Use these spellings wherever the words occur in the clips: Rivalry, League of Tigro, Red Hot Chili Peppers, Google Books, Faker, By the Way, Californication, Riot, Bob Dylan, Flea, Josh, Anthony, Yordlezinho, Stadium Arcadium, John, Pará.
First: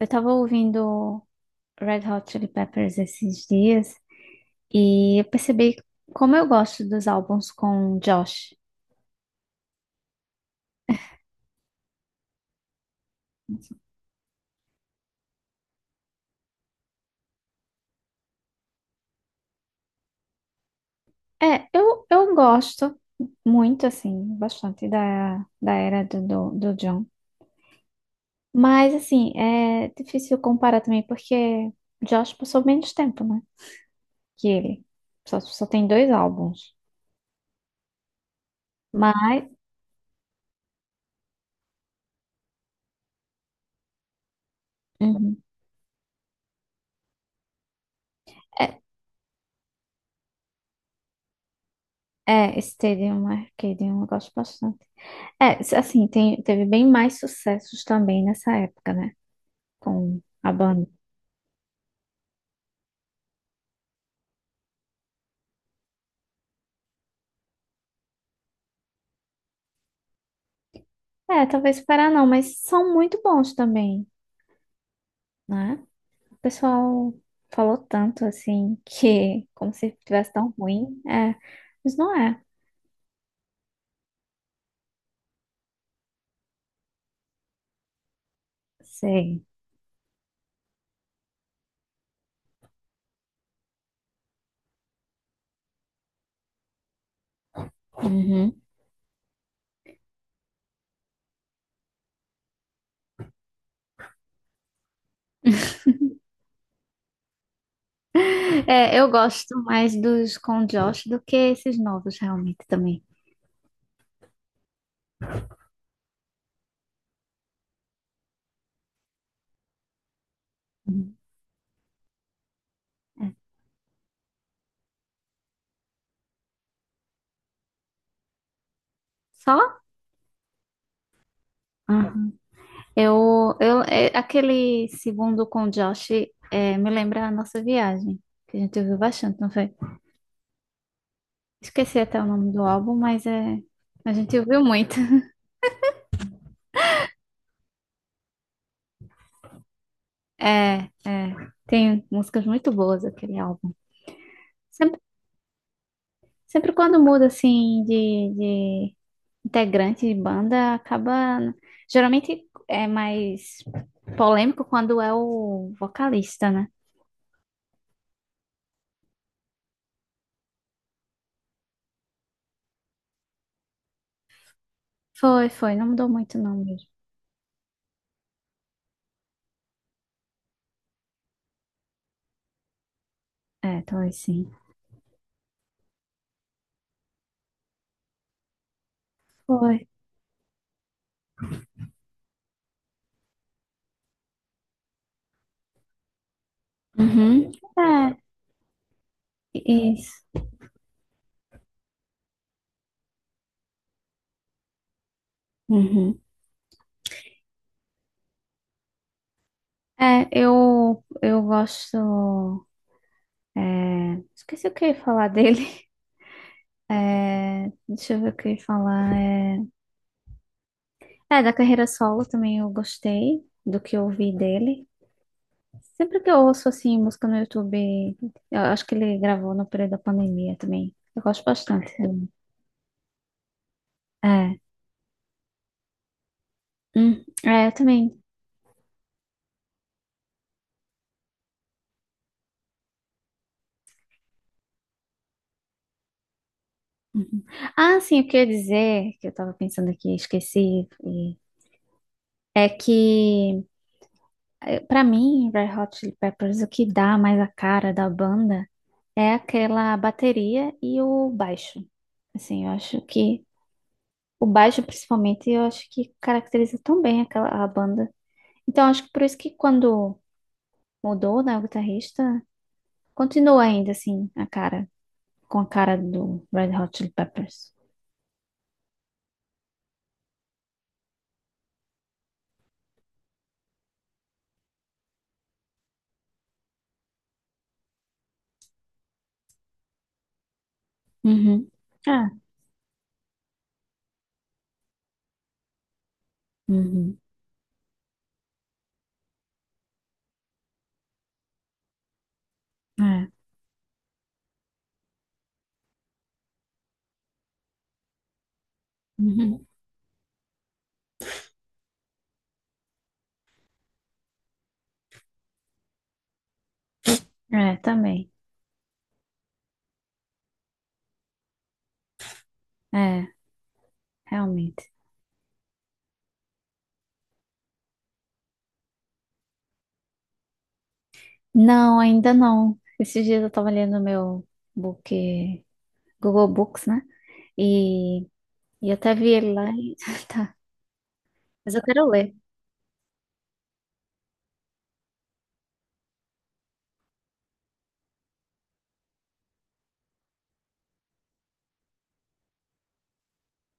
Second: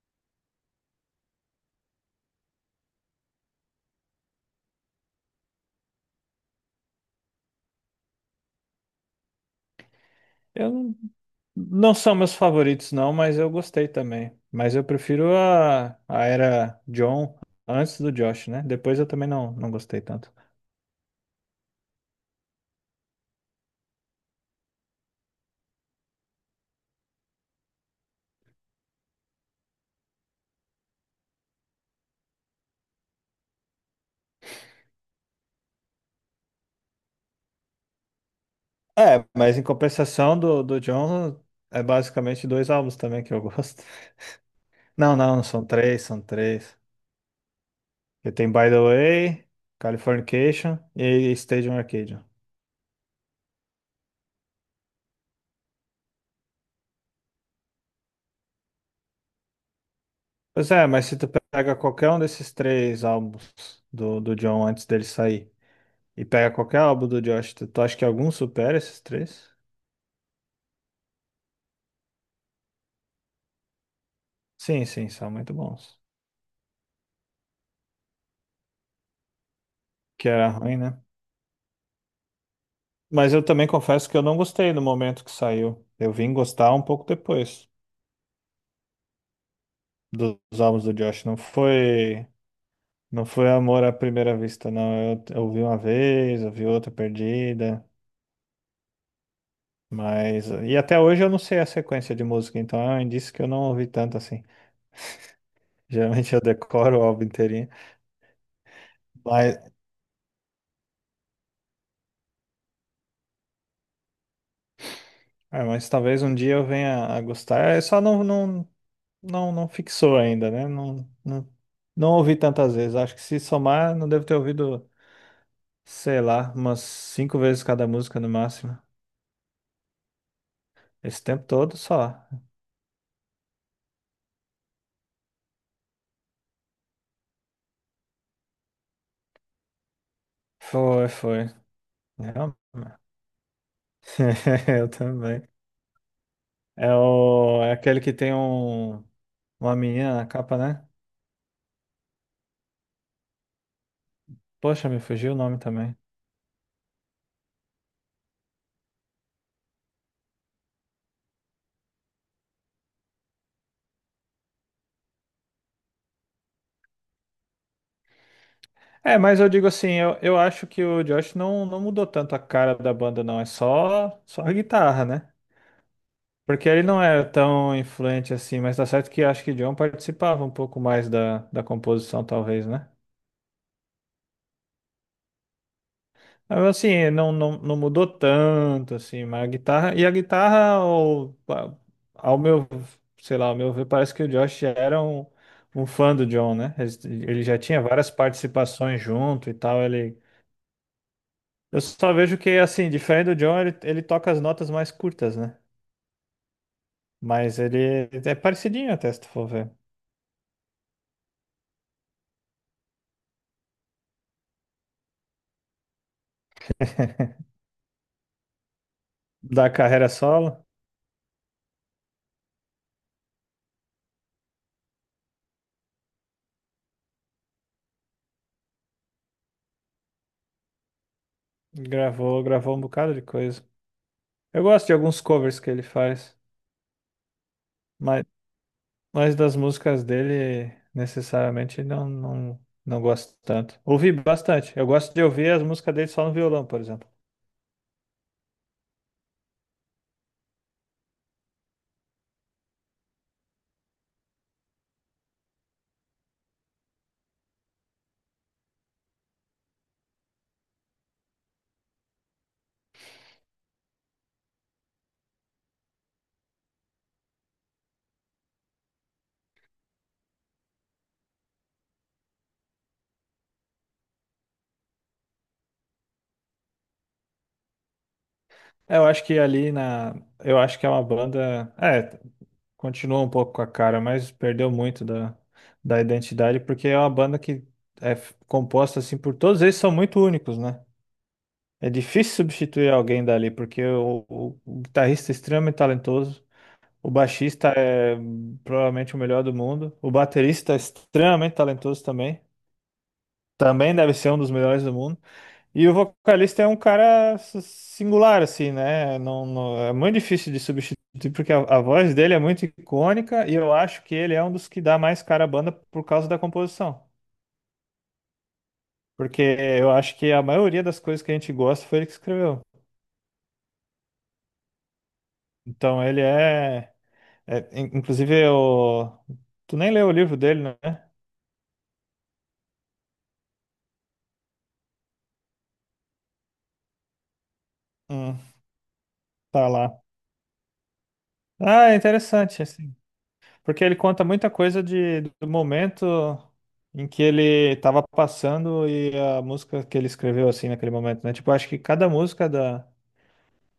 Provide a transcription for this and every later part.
Eu tava ouvindo Red Hot Chili Peppers esses dias e eu percebi como eu gosto dos álbuns com Josh. Eu não, não são meus favoritos, não, mas eu gostei também. Mas eu prefiro a era John antes do Josh, né? Depois eu também não, não gostei tanto. É, eu gosto muito, assim, bastante da era do John. Mas, assim, é difícil comparar também porque Josh passou menos tempo, né? Que ele. Só tem dois álbuns. É, Mas, mas em compensação do John, é basicamente dois álbuns também que eu gosto. Não, uhum. não, são três, são três. Porque tem By the Way, Californication e Stadium Arcadium. É, é Stadium Arcadium, eu gosto bastante. É, assim, teve bem mais sucessos também nessa época, né? Com a Pois banda. é, mas se tu pega qualquer um desses três álbuns do John antes dele sair. E pega qualquer álbum do Josh. Tu acha que algum supera esses três? É, talvez Pará não, mas são muito bons também, Sim, sim, são muito né? bons. O pessoal falou tanto, assim, que como se Que tivesse tão era ruim, ruim. né? É, mas não é. Mas eu também confesso que eu não gostei no momento que saiu. Eu vim gostar um pouco depois Sei. Dos álbuns do Josh. Não foi, não foi amor à primeira vista, não. Eu vi uma vez, eu vi outra perdida. Uhum. Mas. E até hoje eu não sei a sequência de música, então é um indício que eu não ouvi tanto assim. Geralmente eu decoro o álbum inteirinho. É, eu gosto Mas, mais dos com Josh do que esses novos, realmente, também. é, mas talvez um dia eu venha a gostar. Eu só não, não, não, não fixou ainda, né? Não, Uhum. não, não ouvi tantas vezes. Acho que É. se somar, não devo ter ouvido, sei lá, umas 5 vezes cada música no máximo. Só? Esse tempo todo só. Eu, é, aquele segundo com o Josh é, me lembra a nossa viagem, que a gente ouviu bastante, não foi? Foi, foi. Esqueci até o nome Realmente. do álbum, mas é, a gente ouviu Eu muito. também. É, o, é aquele que tem um, uma menina na capa, né? É, é, tem músicas muito boas aquele álbum. Poxa, Sempre, me fugiu o nome também. sempre quando muda, assim, de integrante de banda, acaba... Geralmente é mais polêmico quando é o vocalista, né? É, mas eu digo assim, eu acho que o Josh não, não mudou tanto a cara da banda, não. É só, só a guitarra, né? Foi, foi, não mudou muito não Porque ele mesmo. não era tão influente assim, mas tá certo que acho que John participava um pouco mais da composição, talvez, né? É, talvez sim. Mas, assim, não, não, não mudou tanto, assim, mas a Foi. guitarra. E a guitarra, ao, ao meu, sei lá, ao meu ver, parece que o Josh era um, um fã do John, né? Ele Uhum. já tinha várias participações junto e tal, ele. Isso. Eu só vejo que, assim, diferente do John, ele toca as notas mais curtas, né? Uhum. Mas ele é parecidinho até, se tu for ver. É, eu gosto. É, esqueci o que eu ia falar dele. É, deixa eu ver o que eu ia falar. É, Da carreira solo. é, da carreira solo também eu gostei do que eu ouvi dele. Sempre que eu ouço assim música no YouTube, eu acho que ele gravou no período da pandemia também. Eu gosto bastante. Gravou, gravou um bocado de coisa. É. Eu gosto de alguns covers que ele faz, é, eu também. mas, mas das músicas dele, necessariamente, não, não, não gosto tanto. Ouvi bastante. Eu gosto de ouvir as músicas dele só no violão, por exemplo. Ah, sim, o que eu ia dizer, que eu tava pensando aqui, esqueci, é que para mim, Red Hot Chili Peppers, o que dá mais a cara da banda é aquela bateria e o baixo. Assim, eu acho que o baixo, principalmente, eu acho que caracteriza tão bem aquela a banda. Então, acho que por isso que quando mudou, né, o guitarrista, continua ainda assim a cara, com a cara do Red Hot Chili Peppers. É, eu acho que ali na. Eu acho que é uma banda. É, continua um pouco com a cara, mas perdeu muito da, da identidade, porque é uma banda que é composta assim por todos eles são muito únicos, né? Uhum. É É. difícil substituir alguém dali, porque o, o guitarrista é extremamente talentoso. O Uhum. baixista é provavelmente o melhor do mundo. O baterista é extremamente talentoso também. É. Também deve ser um dos melhores do mundo. E o vocalista é um cara singular, assim, né? Não, Uhum. É muito difícil de substituir, porque a voz dele é muito icônica e eu acho que ele é um dos que dá mais cara à banda por causa da composição. É, também. Porque eu acho que a maioria das coisas que a gente gosta foi ele que escreveu. É, realmente. Então ele é. É inclusive, o. Tu nem leu o livro dele, né? Não, ainda não. Esses dias eu tava lendo meu book, Google Books, né? E, Hum, e até vi ele tá lá lá. e tá. Mas eu Ah, é quero ler. interessante, assim, porque ele conta muita coisa de, do momento em que ele estava passando e a música que ele escreveu, assim, naquele momento, né? Tipo, acho que cada música da.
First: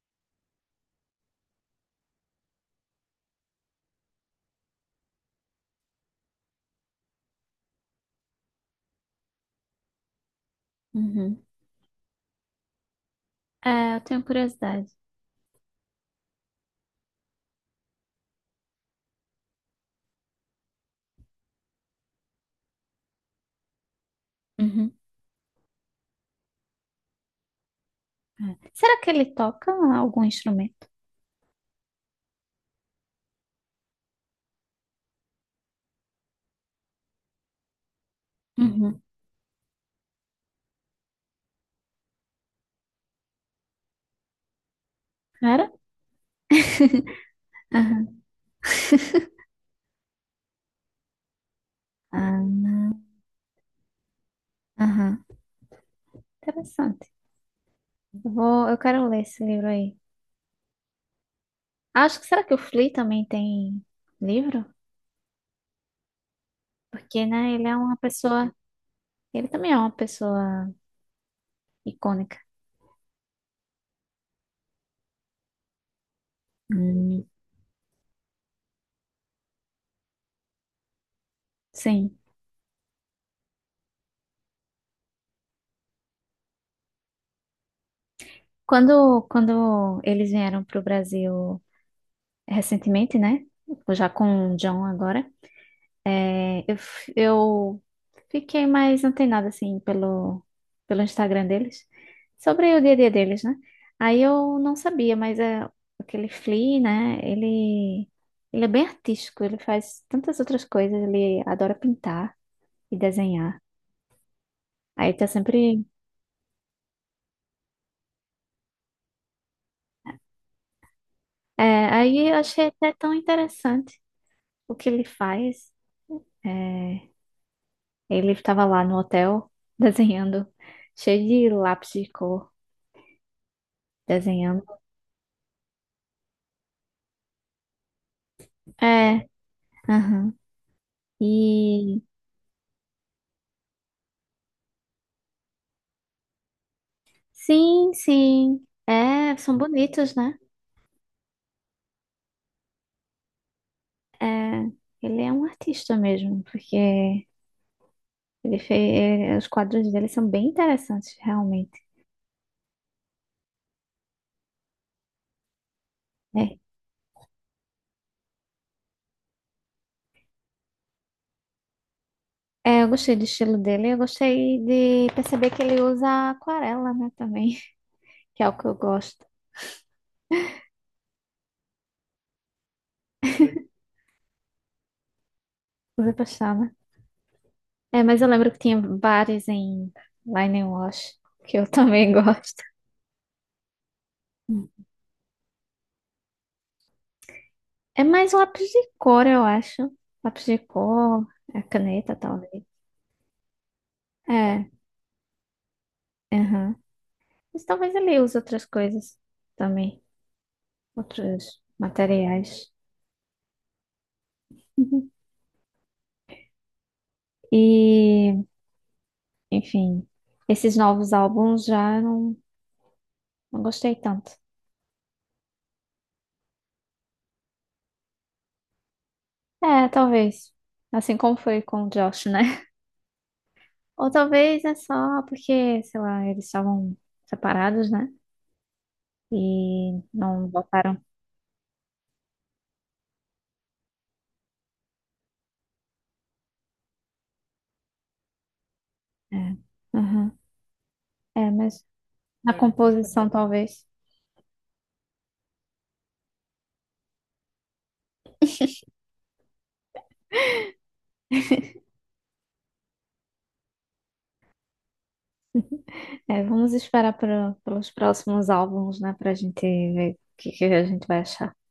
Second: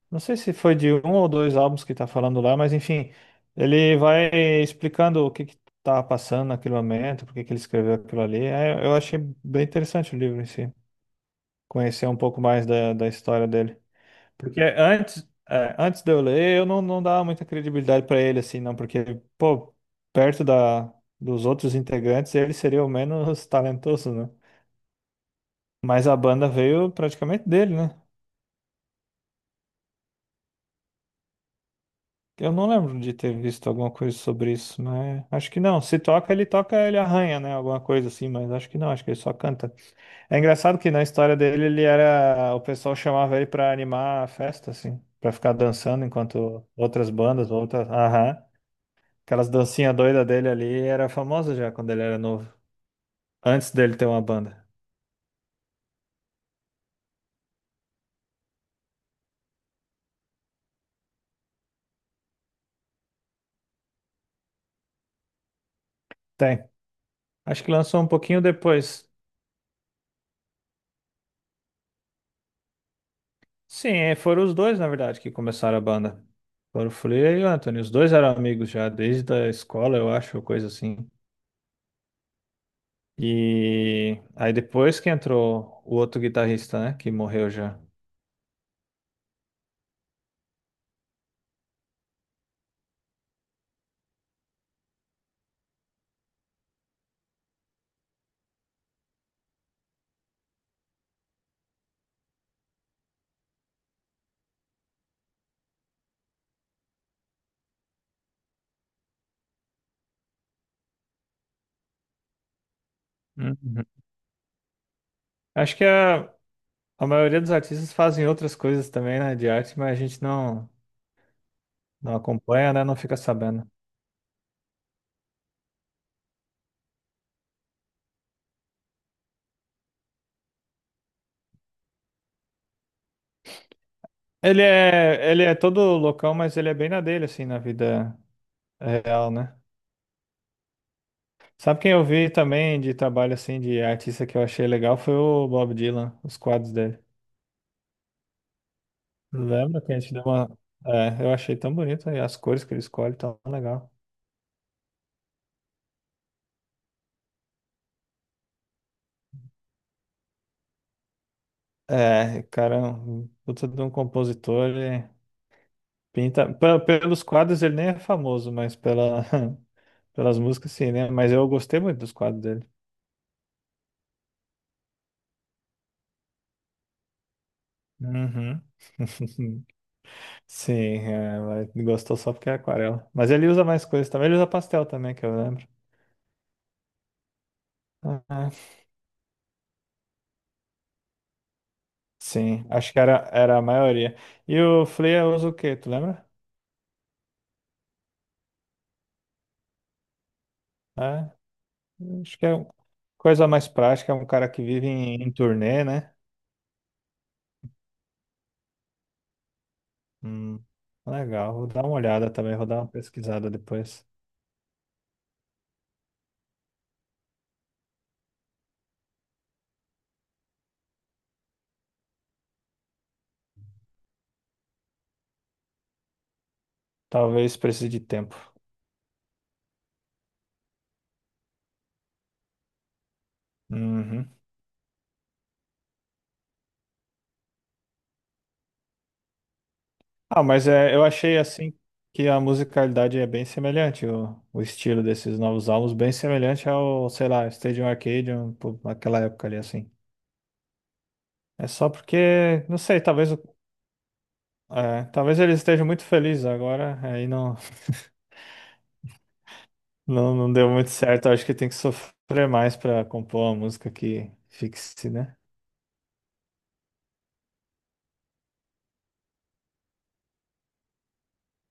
Não sei se foi de um ou dois álbuns que tá falando lá, mas enfim, ele vai explicando o que que tava passando naquele momento, por que que ele escreveu aquilo ali. É, eu achei bem interessante o livro em si, Uhum. conhecer um pouco mais da história dele. É, eu tenho Porque curiosidade. antes, é, antes de eu ler, eu não, não dava muita credibilidade pra ele, assim, não, porque, pô, perto da, dos outros integrantes, ele seria o menos talentoso, né? Uhum. Mas a banda veio praticamente dele, né? É. Será que ele toca algum instrumento? Eu não lembro de ter visto alguma coisa sobre isso, mas acho que não. Se toca, ele toca, ele arranha, né? Alguma coisa assim, mas acho que não, Uhum. acho que ele só canta. É engraçado que na história dele, ele era. O pessoal chamava ele pra animar a festa, assim, pra ficar Era? dançando enquanto outras bandas, outras. Aham. Aham. Aquelas dancinhas doidas dele ali era famosa já quando ele era Ah, novo. não. Antes dele ter uma banda. Aham. Interessante. Eu quero ler esse livro aí. Acho que será que o Flea também tem livro? Tem. Porque, né, Acho ele que é uma lançou um pouquinho pessoa, depois. ele também é uma pessoa icônica. Sim, é, foram os dois, na verdade, que começaram a banda. Foram o Hum, Flea e o Anthony. Os dois eram amigos já, desde a escola, eu acho, coisa assim. sim. E aí depois que entrou o outro guitarrista, né? Que morreu já. Quando eles vieram para o Brasil recentemente, né? Já com o John agora, é, eu fiquei mais antenada, assim, pelo Instagram deles, sobre o dia a dia deles, né? Aí eu não sabia, mas é, aquele Flea, né? Ele é bem artístico, ele faz tantas outras coisas, ele adora pintar e desenhar. Uhum. Aí tá Acho que sempre. A maioria dos artistas fazem outras coisas também, né? De arte, mas a gente não, É, não aí eu achei acompanha, né? até Não tão fica sabendo. interessante o que ele faz. É, ele estava lá no hotel desenhando, cheio de lápis de cor, desenhando. Ele é todo loucão, mas ele é bem na dele, assim, na vida É, real, né? aham. Sabe quem E eu vi também de trabalho, assim, de artista que eu achei legal foi o Bob Dylan, os quadros dele. sim, sim. É, são Lembra que a gente bonitos, deu né? uma. É, eu achei tão bonito, e as cores que ele escolhe tão legal. É, ele é um artista mesmo, porque ele fez, é, os quadros dele são bem interessantes, realmente. É, cara, é um puta de um compositor, ele pinta. É. Pelos quadros ele nem é famoso, mas pela. Pelas músicas sim, né? Mas eu gostei muito dos quadros dele. É, eu gostei do estilo dele, eu gostei de perceber que ele usa aquarela, né, também, que é o Uhum. que eu gosto. Sim, é, ela gostou só porque é aquarela. Mas ele usa mais coisas também. Ele usa pastel também, que eu lembro. Usa pastel, é, mas eu Ah, lembro que tinha bares em lá Wash, que eu também gosto. sim, acho que era, era a maioria. E o Flea usa o quê, tu lembra? É mais lápis de cor, eu acho. Lápis de cor, É, a caneta, acho que é talvez. um, coisa mais prática, é um cara que É, vive em, em turnê, né? aham. Mas talvez ele use outras coisas também, Hum, legal, outros vou dar uma olhada também, vou materiais. dar uma pesquisada depois. E, enfim, esses novos álbuns já não, não gostei tanto. Talvez precise de tempo. É, talvez. Assim como foi com o Josh, né? Ou Uhum. talvez é só porque, sei lá, eles estavam separados, né, e Ah, não mas é, voltaram. eu achei assim que a musicalidade é bem semelhante, o estilo desses novos álbuns, bem semelhante ao, sei lá, Stadium Arcadium, pô, naquela É, época ali, assim. aham. É, É mas só na, é, porque, não sei, composição talvez, o- talvez. é, talvez eles estejam muito felizes agora, aí não, não, não deu muito certo, acho que tem que sofrer mais pra compor uma música que fixe, né? É, vamos esperar para pelos próximos álbuns, né, para a gente ver o que, que a gente vai achar.